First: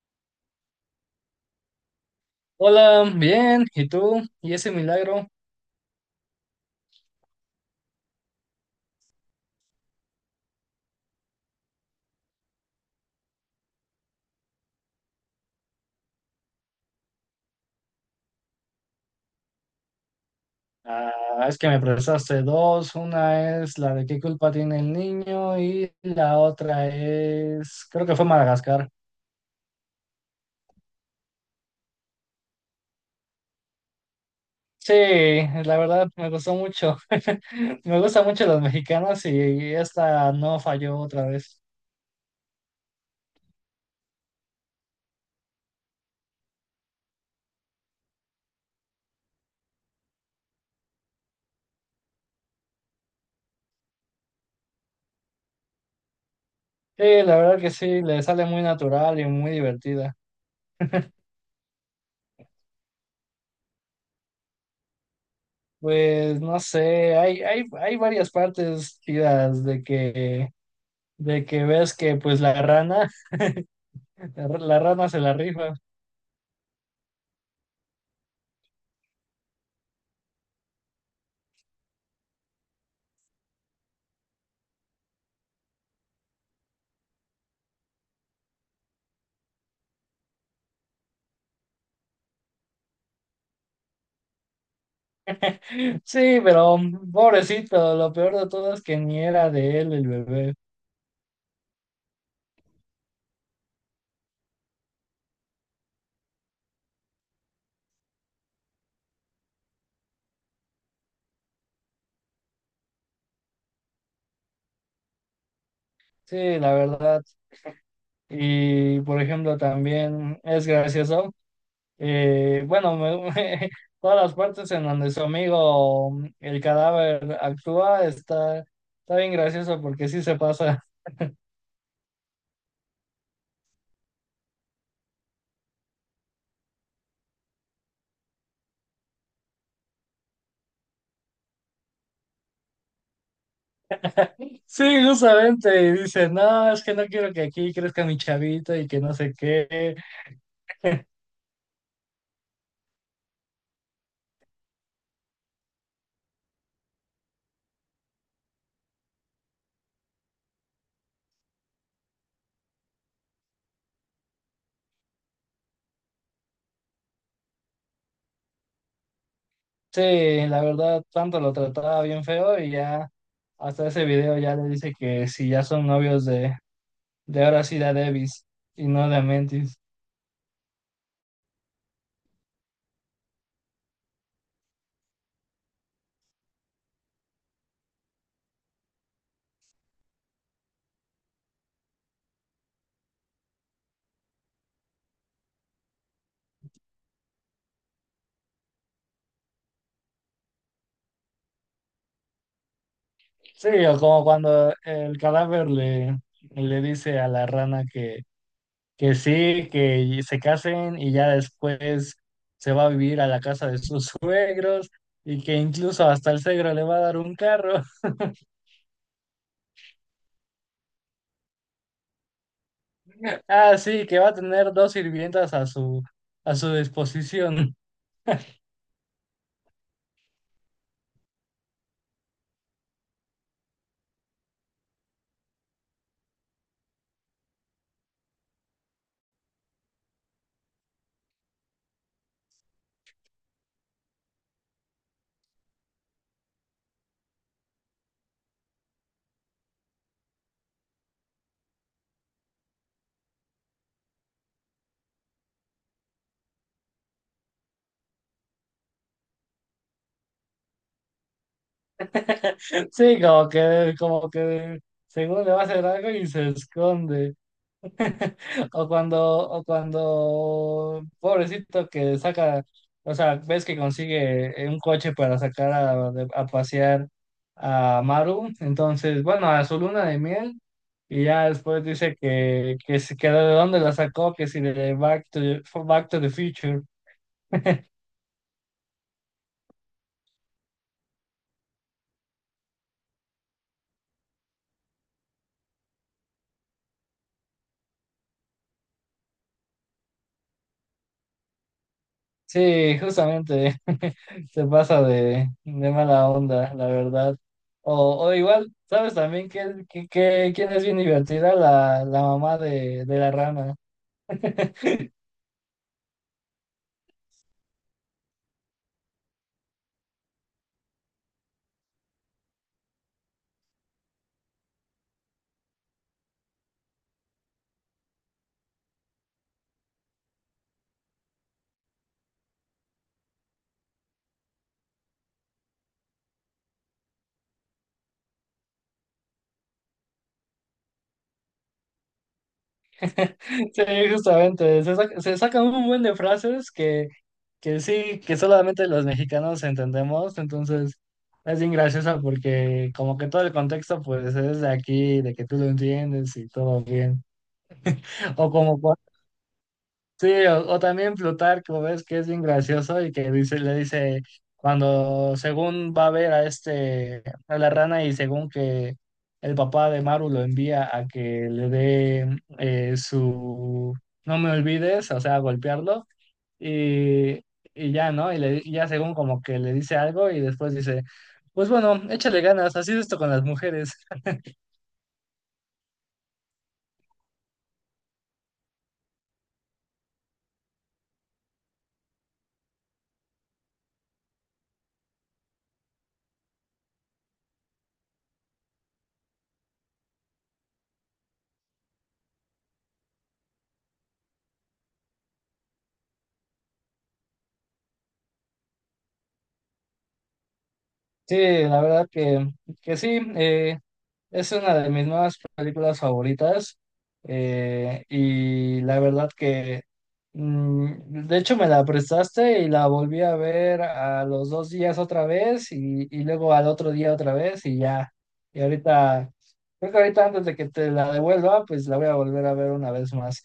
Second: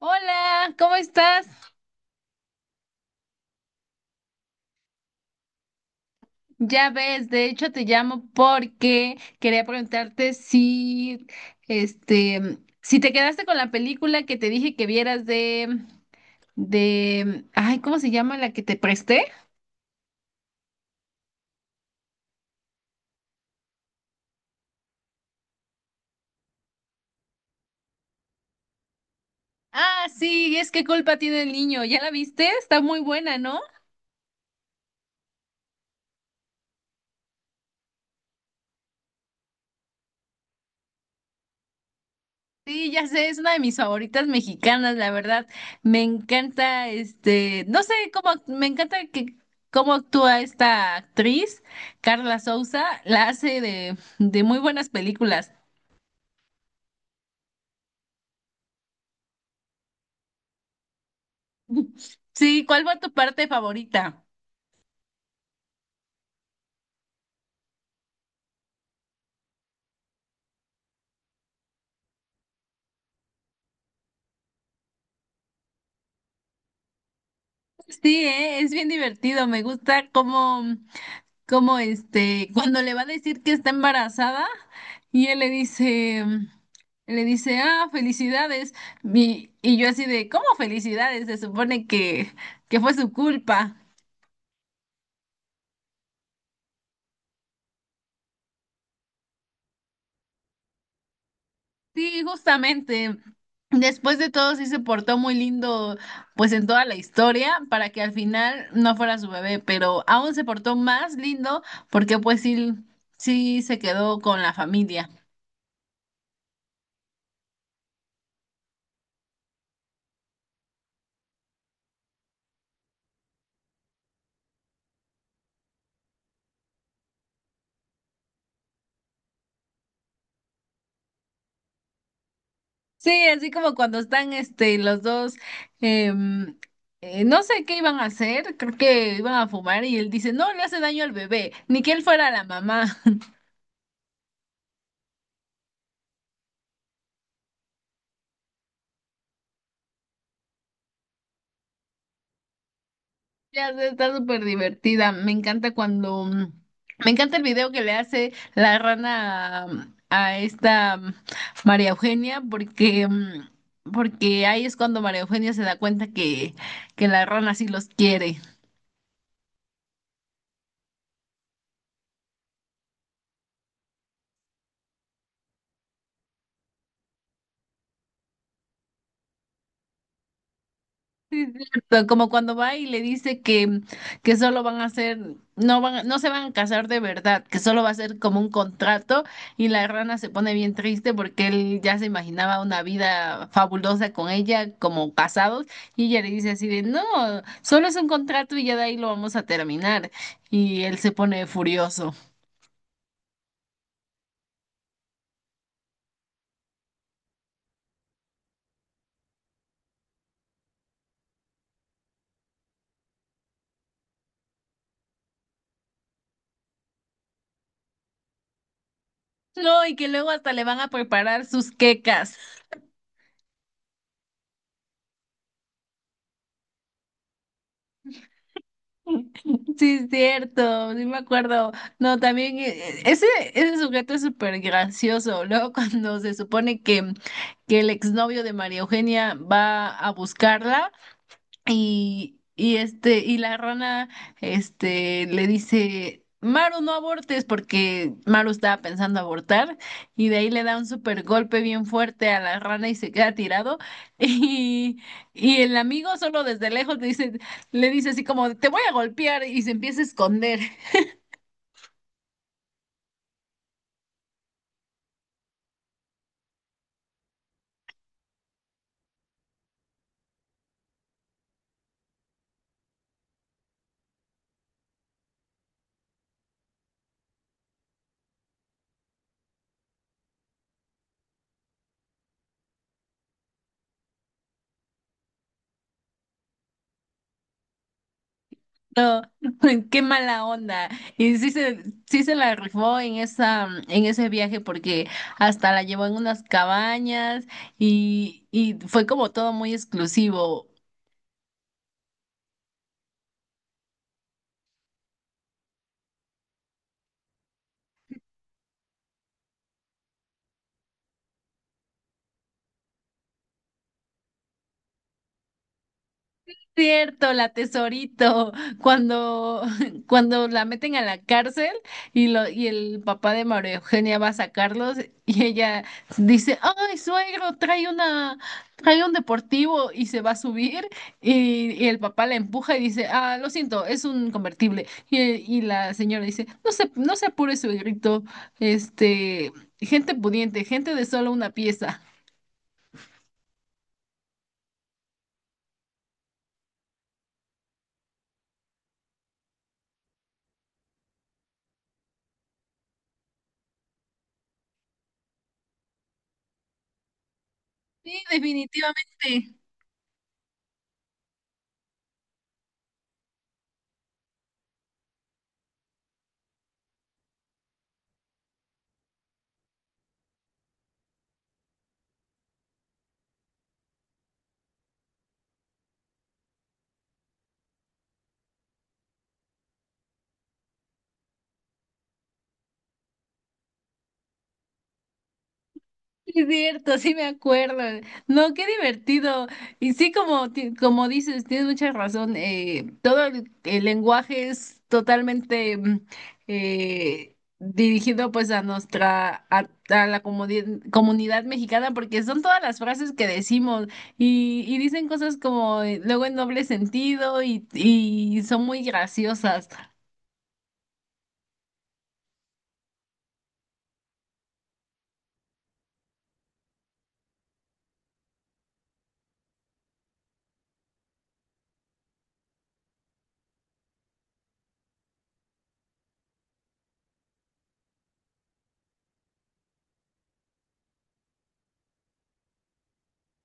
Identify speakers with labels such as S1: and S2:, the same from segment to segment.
S1: Hola, ¿cómo estás?
S2: Hola, bien, ¿y tú? ¿Y ese milagro?
S1: Ya ves, de hecho te llamo porque quería preguntarte si te quedaste con la película que te dije que vieras de ay, ¿cómo se llama la que te presté?
S2: Ah, es que me prestaste dos. Una es la de qué culpa tiene el niño y la otra es, creo que fue Madagascar.
S1: Ah, sí, es que culpa tiene el niño, ¿ya la viste? Está muy buena, ¿no?
S2: Sí, la verdad me gustó mucho. Me gustan mucho los mexicanos y esta no falló otra vez.
S1: Sí, ya sé, es una de mis favoritas mexicanas, la verdad. Me encanta, este, no sé cómo, me encanta que cómo actúa esta actriz, Carla Souza, la hace de muy buenas películas.
S2: Sí, la verdad que sí, le sale muy natural y muy divertida.
S1: Sí, ¿cuál fue tu parte favorita?
S2: Pues no sé, hay varias partes tiras de que ves que pues la rana La la rana se la rifa.
S1: Sí, es bien divertido, me gusta cómo cuando le va a decir que está embarazada y él le dice, ah, felicidades. Y yo así de, ¿cómo felicidades? Se supone que fue su culpa.
S2: Sí, pero pobrecito, lo peor de todo es que ni era de él el bebé.
S1: Sí, justamente. Después de todo, sí se portó muy lindo, pues en toda la historia, para que al final no fuera su bebé, pero aún se portó más lindo porque pues sí, sí se quedó con la familia.
S2: Sí, la verdad. Y por ejemplo, también es gracioso. Bueno, todas las partes en donde su amigo, el cadáver, actúa, está bien gracioso porque sí se pasa.
S1: Sí, así como cuando están este los dos em, no sé qué iban a hacer, creo que iban a fumar y él dice: "No le hace daño al bebé, ni que él fuera la mamá."
S2: Sí, justamente. Y dice, no, es que no quiero que aquí crezca mi chavito y que no sé qué.
S1: Ya sé, está súper divertida. Me encanta cuando me encanta el video que le hace la rana a esta María Eugenia porque porque ahí es cuando María Eugenia se da cuenta que la rana sí los quiere.
S2: Sí, la verdad, tanto lo trataba bien feo y ya hasta ese video ya le dice que si ya son novios de ahora sí de Davis y no de Mentis.
S1: Sí, es cierto, como cuando va y le dice que solo van a ser, no se van a casar de verdad, que solo va a ser como un contrato y la rana se pone bien triste porque él ya se imaginaba una vida fabulosa con ella como casados y ella le dice así de, no, solo es un contrato y ya de ahí lo vamos a terminar y él se pone furioso.
S2: Sí, o como cuando el cadáver le dice a la rana que sí, que se casen y ya después se va a vivir a la casa de sus suegros y que incluso hasta el suegro le va a dar un carro.
S1: No, y que luego hasta le van a preparar sus quecas.
S2: Ah, sí, que va a tener dos sirvientas a a su disposición.
S1: Sí, es cierto, sí me acuerdo. No, también ese sujeto es súper gracioso. Luego cuando se supone que el exnovio de María Eugenia va a buscarla y y la rana, este, le dice, Maru, no abortes, porque Maru estaba pensando abortar, y de ahí le da un super golpe bien fuerte a la rana y se queda tirado. Y, y el amigo solo desde lejos le dice así como, te voy a golpear, y se empieza a esconder.
S2: Sí, como que según le va a hacer algo y se esconde. O cuando, pobrecito que saca, o sea, ves que consigue un coche para sacar a, a pasear a Maru, entonces, bueno, a su luna de miel, y ya después dice que, si- que de dónde la sacó, que si de Back to the Future.
S1: No, qué mala onda. Y sí se, sí se la rifó en en ese viaje porque hasta la llevó en unas cabañas y fue como todo muy exclusivo.
S2: Sí, justamente se pasa de mala onda, la verdad. O igual, ¿sabes también quién es bien divertida? La mamá de la rana.
S1: Cierto, la tesorito, cuando, cuando la meten a la cárcel y el papá de María Eugenia va a sacarlos y ella dice, ay, suegro, trae un deportivo y se va a subir y el papá la empuja y dice, ah, lo siento, es un convertible. Y la señora dice, no se apure, suegrito, este, gente pudiente, gente de solo una pieza.
S2: Sí, justamente. Se saca un buen de frases que sí, que solamente los mexicanos entendemos. Entonces, es bien graciosa porque como que todo el contexto pues es de aquí, de que tú lo entiendes y todo bien.
S1: Sí,
S2: O como
S1: definitivamente.
S2: sí, o también Plutarco, ves que es bien gracioso y que dice, le dice, cuando según va a ver a este, a la rana y según que el papá de Maru lo envía a que le dé no me olvides, o sea, golpearlo, y, y ya, ¿no? Y, le, y ya según como que le dice algo y después dice, pues bueno, échale ganas, así es esto con las mujeres.
S1: Sí, es cierto, sí me acuerdo. No, qué divertido. Y sí, como dices, tienes mucha razón. El lenguaje es totalmente dirigido pues a a la comunidad mexicana, porque son todas las frases que decimos y dicen cosas como luego en doble sentido y son muy graciosas.
S2: Sí, la verdad que sí. Es una de mis nuevas películas favoritas y la verdad que de hecho, me la prestaste y la volví a ver a los dos días otra vez y luego al otro día otra vez y ya. Y ahorita, creo que ahorita antes de que te la devuelva, pues la voy a volver a ver una vez más.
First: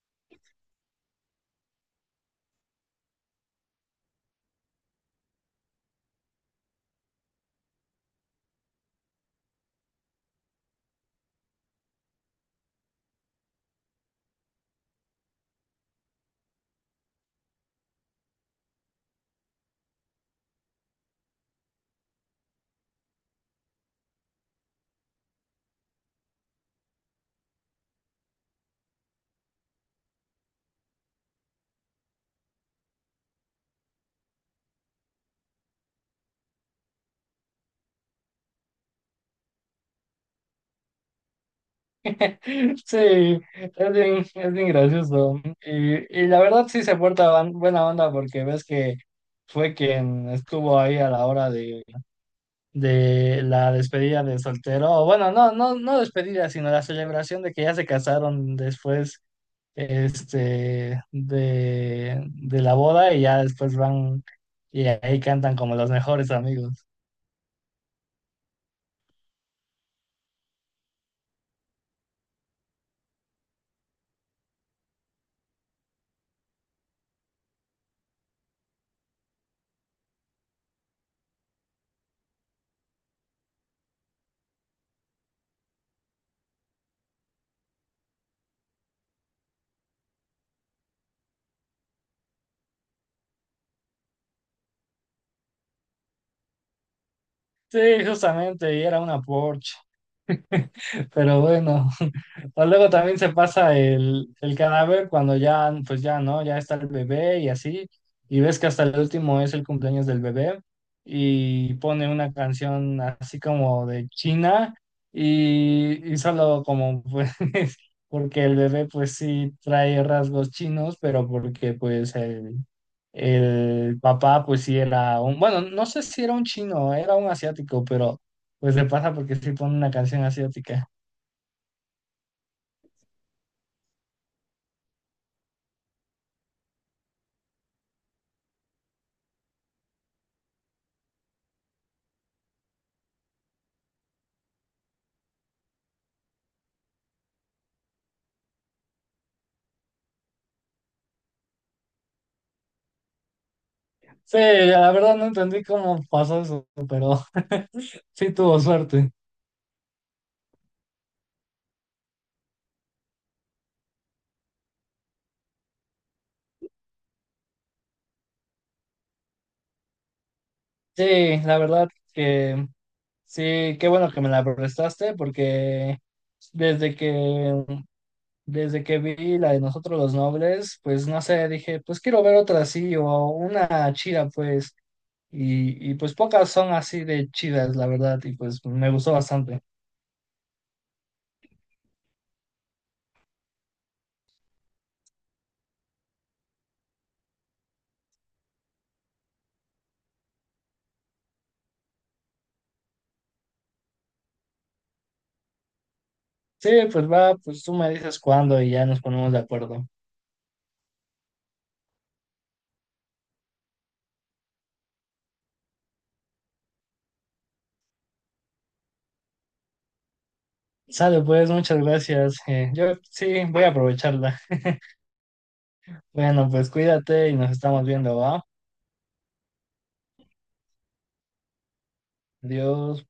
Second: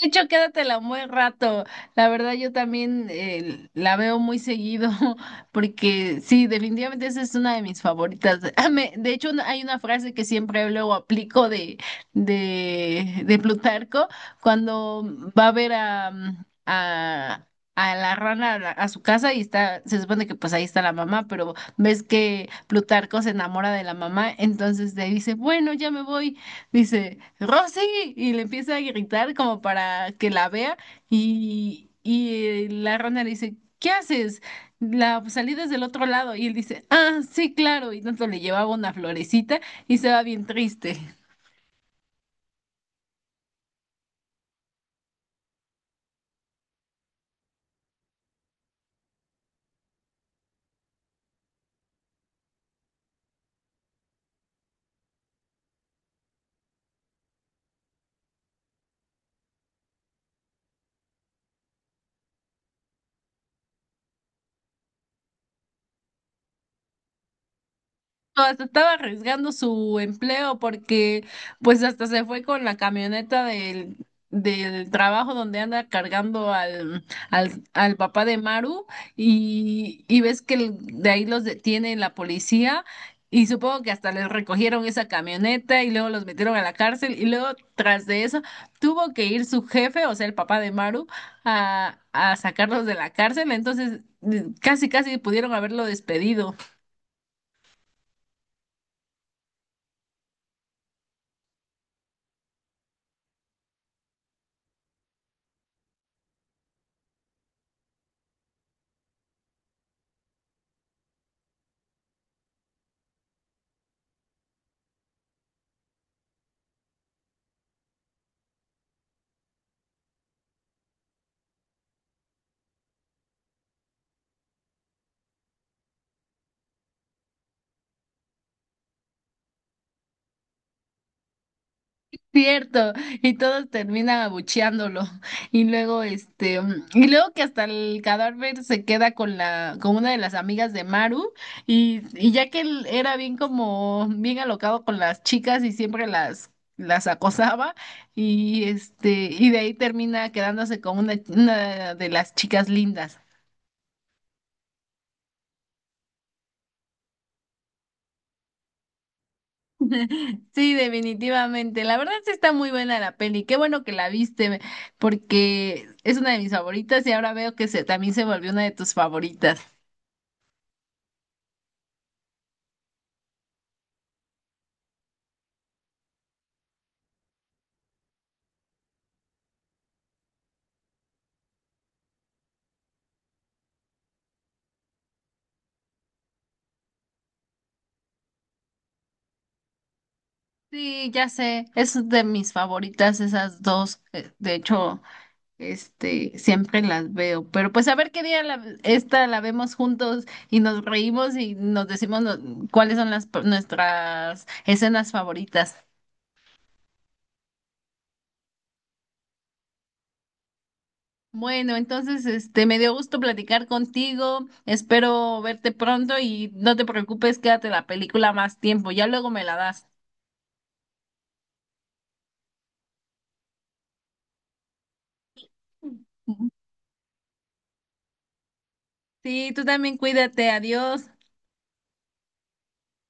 S1: De hecho, quédatela un buen rato. La verdad, yo también la veo muy seguido, porque sí, definitivamente esa es una de mis favoritas. Hay una frase que siempre luego aplico de de Plutarco cuando va a ver a a la rana a su casa y está, se supone que pues ahí está la mamá, pero ves que Plutarco se enamora de la mamá, entonces le dice, bueno, ya me voy, dice, Rosy, y le empieza a gritar como para que la vea, y, y la rana le dice, ¿qué haces? La salida es del otro lado, y él dice, ah, sí, claro, y tanto le llevaba una florecita y se va bien triste.
S2: Sí, es bien gracioso. Y la verdad sí se porta buena onda porque ves que fue quien estuvo ahí a la hora de la despedida de soltero, o bueno, no despedida, sino la celebración de que ya se casaron después, este, de la boda y ya después van y ahí cantan como los mejores amigos.
S1: Hasta estaba arriesgando su empleo porque pues hasta se fue con la camioneta del trabajo donde anda cargando al papá de Maru y ves que de ahí los detiene la policía y supongo que hasta les recogieron esa camioneta y luego los metieron a la cárcel y luego tras de eso tuvo que ir su jefe, o sea el papá de Maru, a sacarlos de la cárcel, entonces casi casi pudieron haberlo despedido.
S2: Sí, justamente, y era una Porsche. Pero bueno, o luego también se pasa el cadáver cuando ya, pues ya, ¿no? Ya está el bebé y así, y ves que hasta el último es el cumpleaños del bebé y pone una canción así como de China y solo como pues, porque el bebé pues sí trae rasgos chinos, pero porque pues el papá pues sí era un, bueno, no sé si era un chino, era un asiático, pero pues le pasa porque sí pone una canción asiática.
S1: Cierto, y todos terminan abucheándolo. Y luego, y luego que hasta el cadáver se queda con con una de las amigas de Maru, y ya que él era bien alocado con las chicas y siempre las acosaba, y este, y de ahí termina quedándose con una de las chicas lindas.
S2: Sí, la verdad no entendí cómo pasó eso, pero sí tuvo suerte.
S1: Sí, definitivamente. La verdad sí está muy buena la peli. Qué bueno que la viste, porque es una de mis favoritas y ahora veo también se volvió una de tus favoritas.
S2: Sí, la verdad que sí, qué bueno que me la prestaste porque desde que desde que vi la de Nosotros los Nobles, pues no sé, dije, pues quiero ver otra así o una chida pues y pues pocas son así de chidas, la verdad, y pues me gustó bastante.
S1: Sí, ya sé, es de mis favoritas esas dos. De hecho, este, siempre las veo. Pero pues a ver qué día esta la vemos juntos y nos reímos y nos decimos cuáles son las nuestras escenas favoritas.
S2: Sí, pues va, pues tú me dices cuándo y ya nos ponemos de acuerdo.
S1: Bueno, entonces, este, me dio gusto platicar contigo. Espero verte pronto y no te preocupes, quédate la película más tiempo. Ya luego me la das.
S2: Sale, pues, muchas gracias. Yo sí, voy a aprovecharla. Bueno, pues cuídate y nos estamos viendo, ¿va?
S1: Sí, tú también cuídate. Adiós.
S2: Adiós.